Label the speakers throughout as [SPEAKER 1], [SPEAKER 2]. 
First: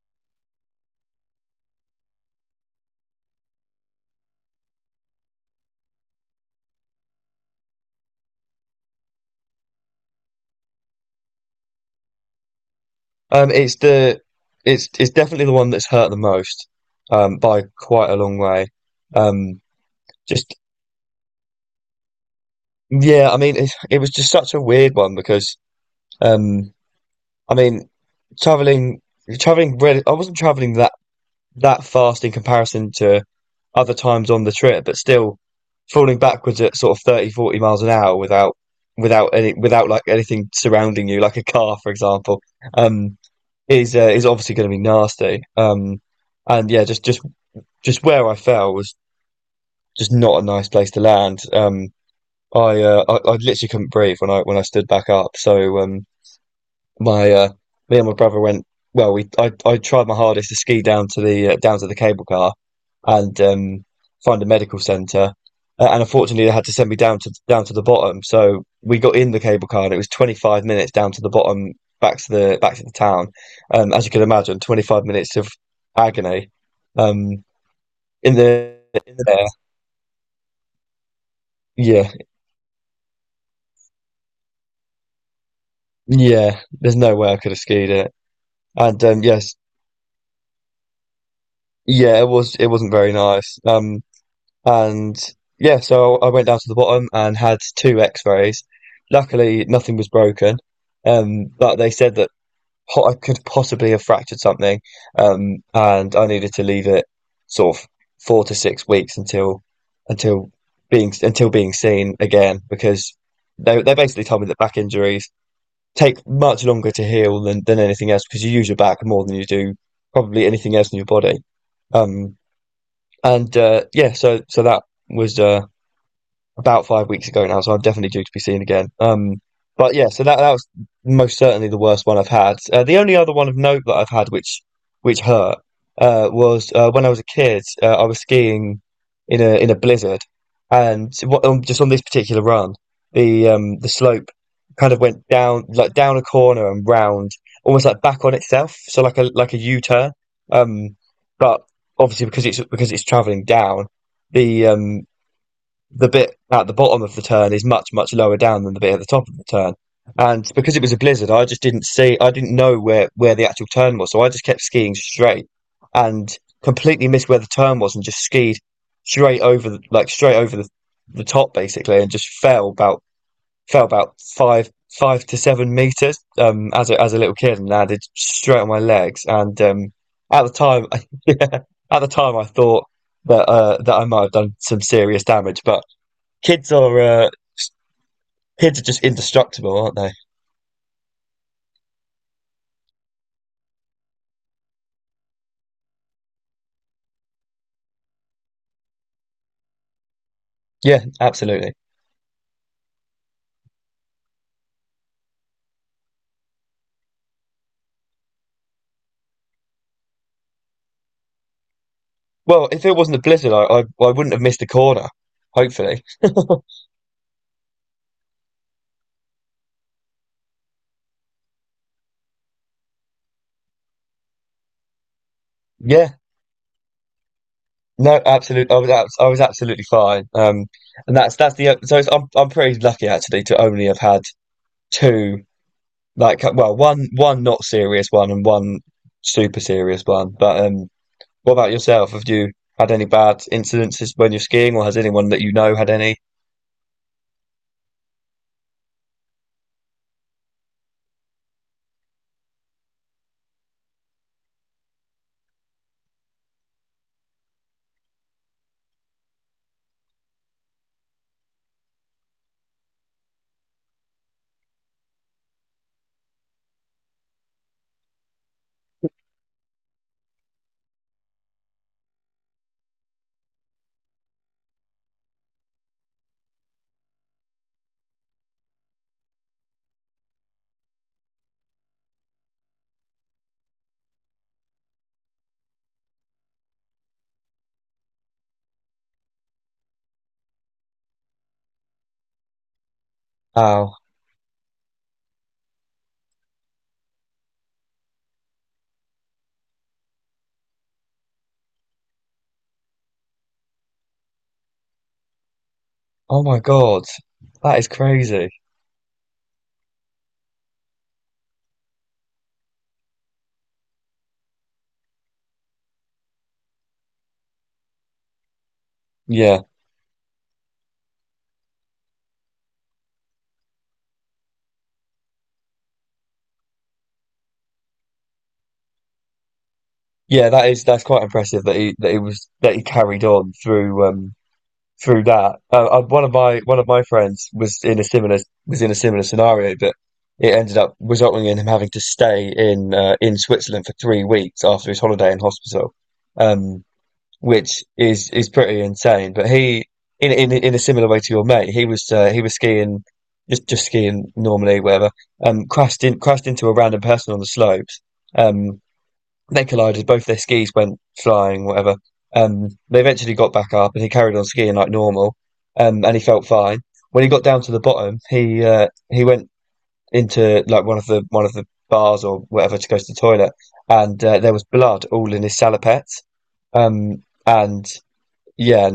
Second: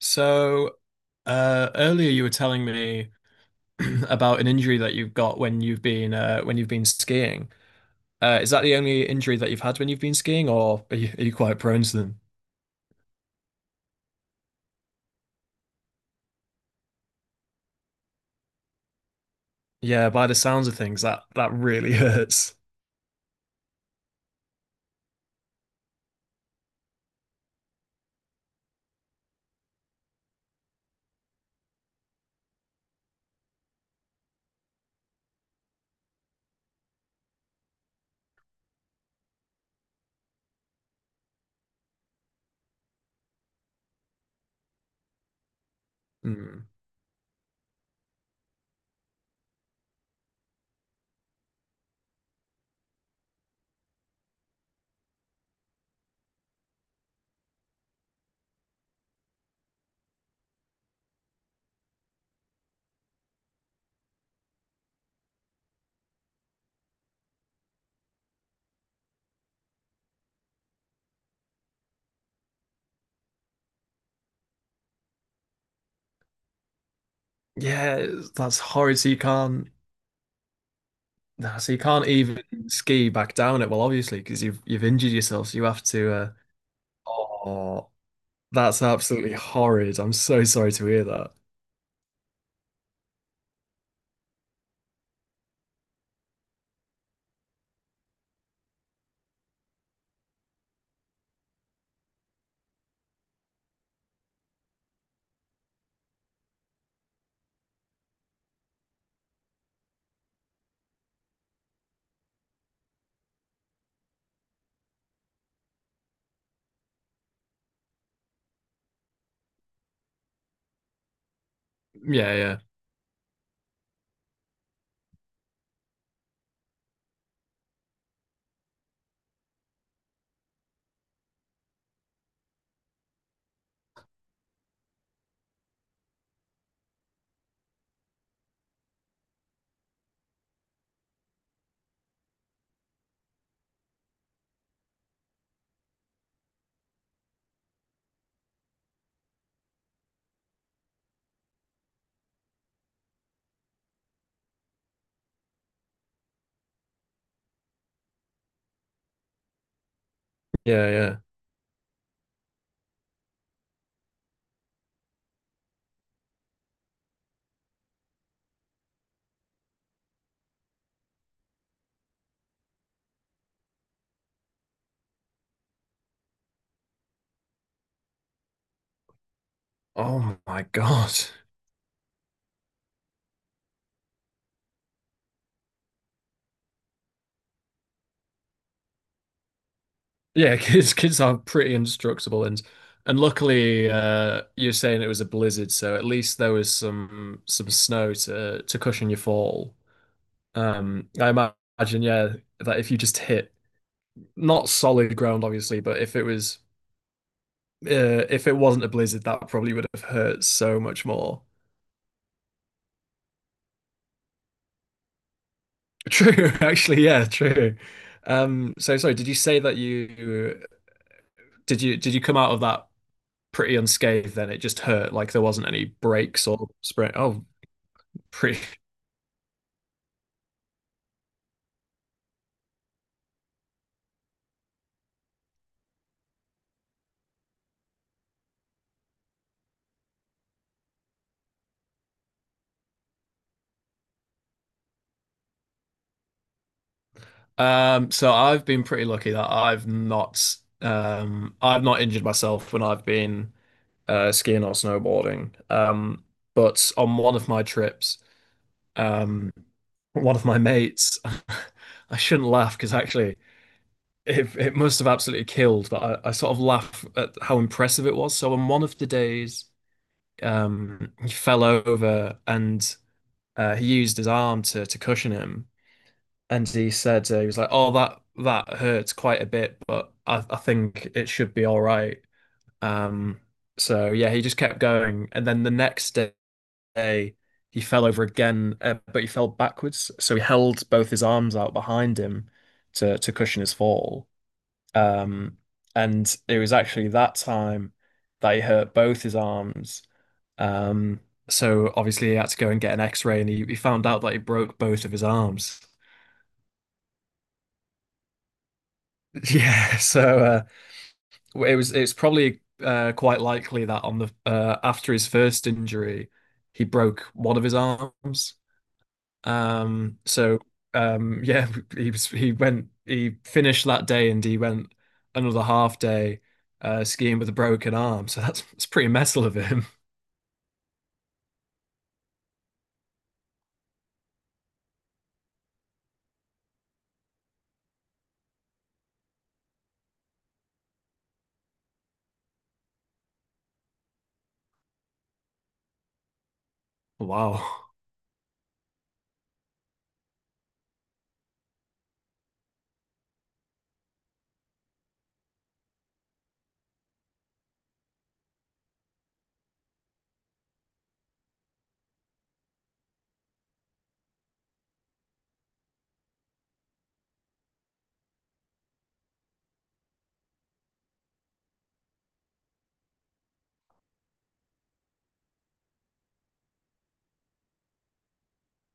[SPEAKER 1] So, earlier you were telling me about an injury that you've got when you've been skiing. Is that the only injury that you've had when you've been skiing, or are you quite prone to them?
[SPEAKER 2] Um, it's the it's definitely the one that's hurt the most, by quite a long way. Um,
[SPEAKER 1] Yeah, by the
[SPEAKER 2] just
[SPEAKER 1] sounds of things, that really hurts.
[SPEAKER 2] yeah, I mean it was just such a weird one because um, I mean traveling traveling really I wasn't traveling that fast in comparison to other times on the trip, but still falling backwards at sort of 30 40 miles an hour without without any without like anything surrounding you, like a car, for example. Um, is obviously going to be nasty. Um,
[SPEAKER 1] Mm.
[SPEAKER 2] and yeah, just where I fell was just not a nice place to land. I literally couldn't breathe when I stood back up. So my me and my brother went. Well, we I tried my hardest to ski down to the cable car and find a medical centre. And unfortunately, they had to send me down to down to the bottom. So we got in the cable car, and it was 25 minutes down to the bottom, back to the town. As you can imagine, 25 minutes of agony. Um, in
[SPEAKER 1] That's
[SPEAKER 2] the
[SPEAKER 1] horrid. So
[SPEAKER 2] in
[SPEAKER 1] you
[SPEAKER 2] the air.
[SPEAKER 1] can't, nah, so you can't
[SPEAKER 2] Yeah,
[SPEAKER 1] even ski back down it. Well, obviously, because you've injured yourself, so you have to.
[SPEAKER 2] yeah, there's no way I could have skied
[SPEAKER 1] Oh,
[SPEAKER 2] it.
[SPEAKER 1] that's
[SPEAKER 2] And um,
[SPEAKER 1] absolutely
[SPEAKER 2] yes,
[SPEAKER 1] horrid. I'm so sorry to hear that.
[SPEAKER 2] yeah, it wasn't very nice. And yeah, so I went down to the bottom and had two X-rays. Luckily, nothing was broken, but they said that po I could possibly have fractured something, and I needed to leave it sort of 4 to 6 weeks until until being seen again because they basically told me that back injuries take much longer to heal than anything else because you use your back more than you do probably anything else in your body.
[SPEAKER 1] Yeah,
[SPEAKER 2] Um,
[SPEAKER 1] yeah,
[SPEAKER 2] and yeah, so that was about 5 weeks ago now, so I'm definitely due to be seen again. But yeah, so that was most certainly the worst one I've had. The only other one of note that I've had, which hurt, was when I was a kid. I was skiing in a blizzard, and just on this particular run, the slope kind of went down like down a corner and round, almost like back on itself, so like a U turn. Um, but obviously because it's traveling down, the um the bit at the bottom of the turn is much, much lower down than the bit at the top of the turn. And because it
[SPEAKER 1] yeah,
[SPEAKER 2] was a
[SPEAKER 1] yeah.
[SPEAKER 2] blizzard, I just didn't see, I didn't know where the actual turn was. So I just kept skiing straight and completely missed where the turn was and just skied straight over, like straight over the top basically and just fell about 5 to 7 meters, as as a little kid and landed straight on my legs. And,
[SPEAKER 1] Oh
[SPEAKER 2] at the
[SPEAKER 1] my
[SPEAKER 2] time,
[SPEAKER 1] God.
[SPEAKER 2] yeah, at the time I thought that I might have done some serious damage, but Kids are uh, kids are just indestructible, aren't they?
[SPEAKER 1] Yeah, kids are pretty indestructible, and luckily you're saying it was a blizzard, so at least there was some snow to cushion your fall.
[SPEAKER 2] Yeah, absolutely.
[SPEAKER 1] Imagine, yeah, that if you just hit not solid ground obviously, but if it was if it wasn't a blizzard, that probably would have hurt so much more.
[SPEAKER 2] Well, if it wasn't a blizzard, I wouldn't have missed a corner. Hopefully.
[SPEAKER 1] True, actually, yeah, true. So sorry, did you say that you did you come out of that pretty unscathed, then it just hurt, like there wasn't any
[SPEAKER 2] Yeah,
[SPEAKER 1] breaks or sprain oh
[SPEAKER 2] no,
[SPEAKER 1] pretty
[SPEAKER 2] absolutely. I was absolutely fine. And that's the so it's, I'm pretty lucky actually to only have had two like well one not serious one and one super serious one. But what about yourself? Have you had any bad incidences when you're skiing, or has anyone that you know had any?
[SPEAKER 1] so I've been pretty lucky that I've not injured myself when I've been skiing or snowboarding, but on one of my trips, um one of my mates I shouldn't laugh, because actually it must have absolutely killed, but I sort of laugh at how impressive it was. So on one of the days, he fell over, and he used his arm to cushion him, and he said, he was like, "Oh, that hurts quite a bit, but I think it should be all right." Um, so yeah, he just kept going, and then the next day he fell over again, but he fell backwards, so he held both his arms out behind him to cushion his
[SPEAKER 2] Oh,
[SPEAKER 1] fall. Um, and it was actually that time that he hurt both his arms, um, so obviously he had to go and get an X-ray, and he found out that he broke both of his arms.
[SPEAKER 2] oh my God, that is crazy.
[SPEAKER 1] Yeah, so it was, it's probably quite likely that on the after his first injury, he broke one of his arms.
[SPEAKER 2] Yeah,
[SPEAKER 1] Um, so yeah, he was he went he finished that day, and he went another half day skiing with a broken arm. So that's it's pretty metal of him.
[SPEAKER 2] yeah, that is that's quite impressive that he was that he carried on through through that. One of my one of my friends was in a similar was in a similar scenario, but it ended up resulting in him having to stay in Switzerland for 3 weeks after his holiday in hospital, um, which
[SPEAKER 1] Wow.
[SPEAKER 2] is pretty insane. But he in a similar way to your mate, he was skiing just skiing normally, whatever. Crashed into a random person on the slopes. Um, they collided. Both their skis went flying, whatever. They eventually got back up, and he carried on skiing like normal, and he felt fine. When he got down to the bottom, he went into like one of the bars or whatever to go to the toilet, and there was blood all in his salopettes. And yeah,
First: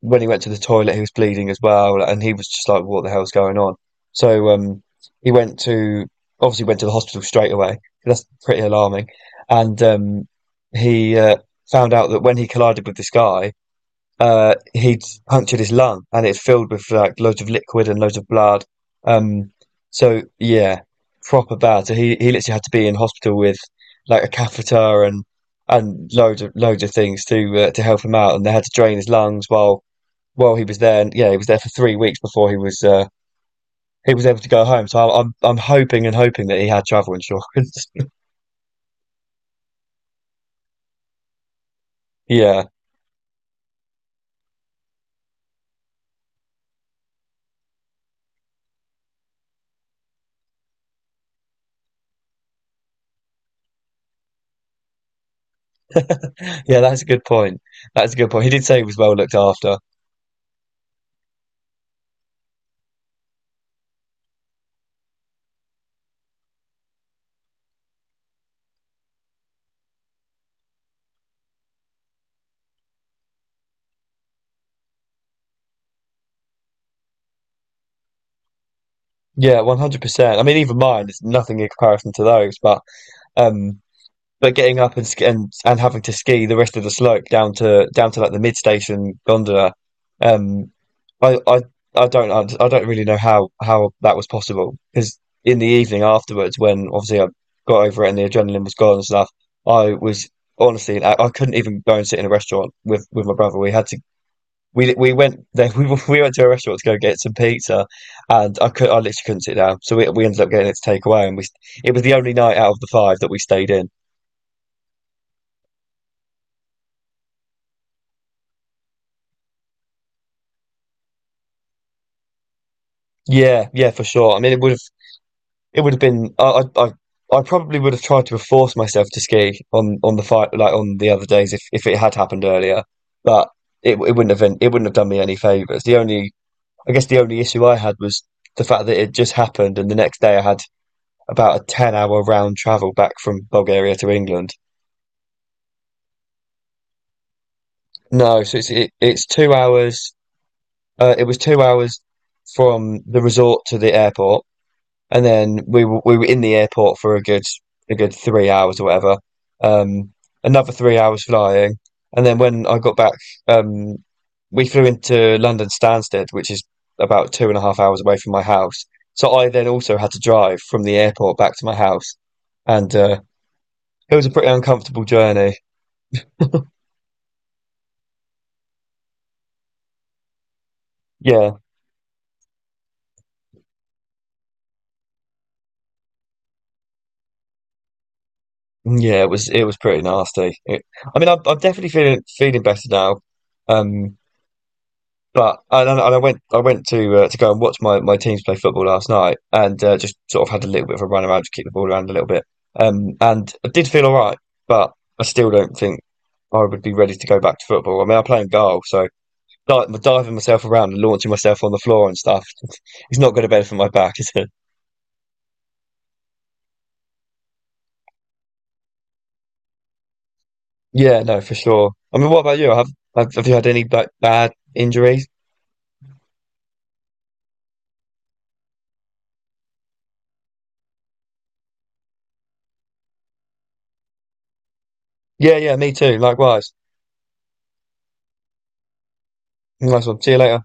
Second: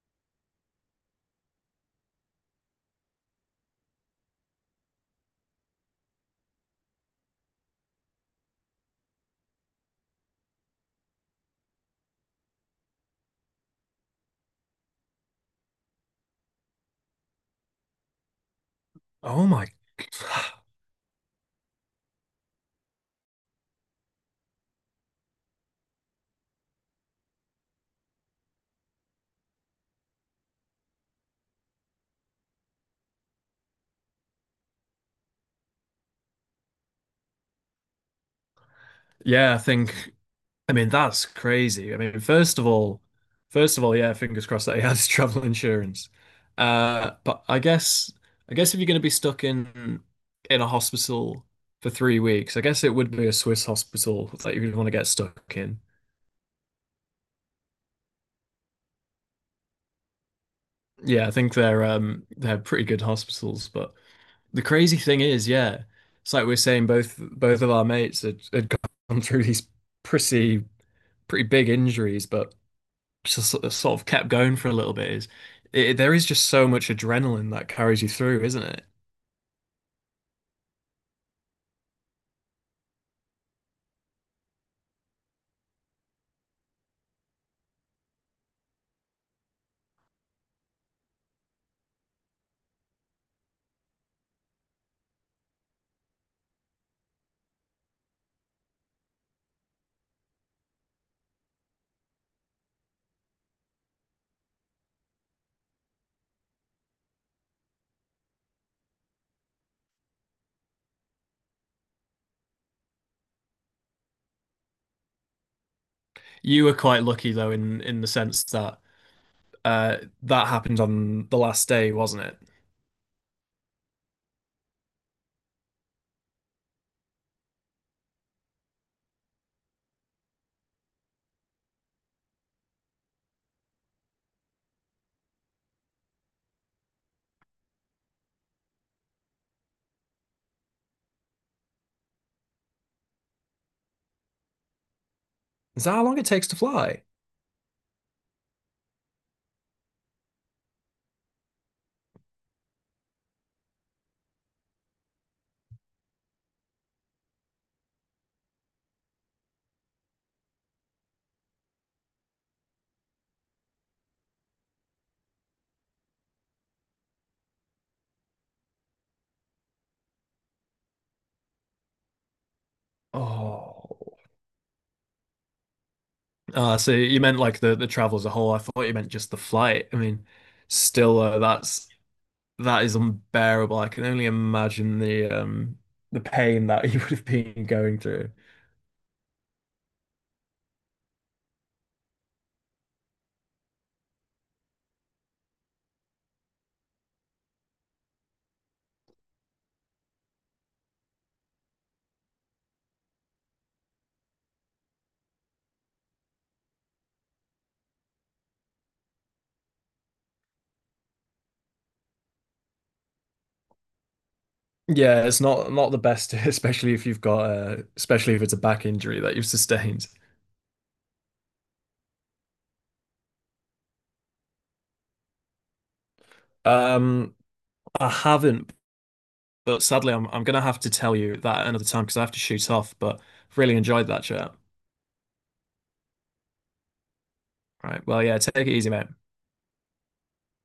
[SPEAKER 2] when he went to the toilet, he was bleeding as well, and he was just like, "What the hell's going on?" So um, he went to obviously went to the hospital straight away. That's pretty alarming, and he found out that when he collided with this guy, he'd punctured his lung, and it's filled with like loads of liquid and loads of blood.
[SPEAKER 1] Oh
[SPEAKER 2] Um,
[SPEAKER 1] my.
[SPEAKER 2] so yeah, proper bad. So he literally had to be in hospital with like a catheter and loads of things to help him out, and they had to drain his lungs while well, he was there. Yeah, he was there for 3 weeks before he was able to go home. So I'm hoping and hoping that he had travel insurance.
[SPEAKER 1] Yeah, I think, I mean, that's crazy. I mean,
[SPEAKER 2] Yeah,
[SPEAKER 1] first of all, yeah, fingers crossed that he has travel insurance. But I guess if you're going to be stuck in a hospital for 3 weeks, I guess it would be a Swiss hospital that you would want to get stuck in.
[SPEAKER 2] yeah, that's a good point. That's a good point. He did say he was well looked after.
[SPEAKER 1] Yeah, I think they're pretty good hospitals. But the crazy thing is, yeah, it's like we we're saying both of our mates had, had gone through these pretty pretty big injuries, but just sort of kept going for a little bit. Is it, there is just so much adrenaline that carries you through, isn't it?
[SPEAKER 2] Yeah, 100%. I mean, even mine is nothing in comparison to those. Um, but getting up and and having to ski the rest of the slope down to down to like the mid station gondola, um, I, I, I don't, I don't really know how that was possible because in the evening afterwards, when obviously I got over it and the adrenaline was gone and stuff, I was honestly, I couldn't even go and sit in a restaurant with my brother. We went there, we went to a restaurant to go get some pizza, and I literally couldn't sit down. So we ended up getting it to take away, it was the only night out of the five that we stayed in.
[SPEAKER 1] You were quite lucky though, in the sense that that happened on the last day, wasn't it?
[SPEAKER 2] Yeah, yeah, for sure. I mean, it would have been I probably would have tried to have forced myself to ski on the fight like on the other days if it had happened earlier, but it wouldn't have done me any favors. The only I guess the only issue I had was the fact that it just happened, and the next day I had about a 10 hour round travel back from Bulgaria to England.
[SPEAKER 1] Is that how long it takes to fly?
[SPEAKER 2] No, so it's 2 hours. It was 2 hours from the resort to the airport, and then we were in the airport for a good 3 hours or whatever. Um, another 3 hours flying, and then when I got back, um, we flew into London Stansted, which is about two and a half hours away from my house. So I then also had to drive from the airport back to my house, and it
[SPEAKER 1] Oh.
[SPEAKER 2] was a pretty uncomfortable journey.
[SPEAKER 1] Ah, so you meant like the travel as a whole. I thought you meant just the flight. I mean, still
[SPEAKER 2] Yeah,
[SPEAKER 1] that's that is unbearable. I can only imagine the pain that you would have been going through.
[SPEAKER 2] yeah, it was pretty nasty. I mean, I'm definitely feeling feeling better now. Um, and I went to go and watch my teams play football last night and just sort of had a little bit of a run around to kick the ball around a little bit. And I did feel all right, but I still don't think I would be ready to go back to football. I mean, I play in goal, so di diving myself around and launching myself on the floor and stuff is not going to benefit my back, is it?
[SPEAKER 1] Yeah, it's not not the best, especially if you've got especially if it's a back injury that you've sustained.
[SPEAKER 2] Yeah, no, for sure. I mean, what about you? Have you had any like bad injuries?
[SPEAKER 1] Um, I haven't, but sadly, I'm gonna have to tell you that another time, because I have to shoot off. But really enjoyed that chat.
[SPEAKER 2] Yeah, yeah, me too. Likewise.
[SPEAKER 1] Right. Well, yeah, take it easy, mate.
[SPEAKER 2] Nice one. See you later.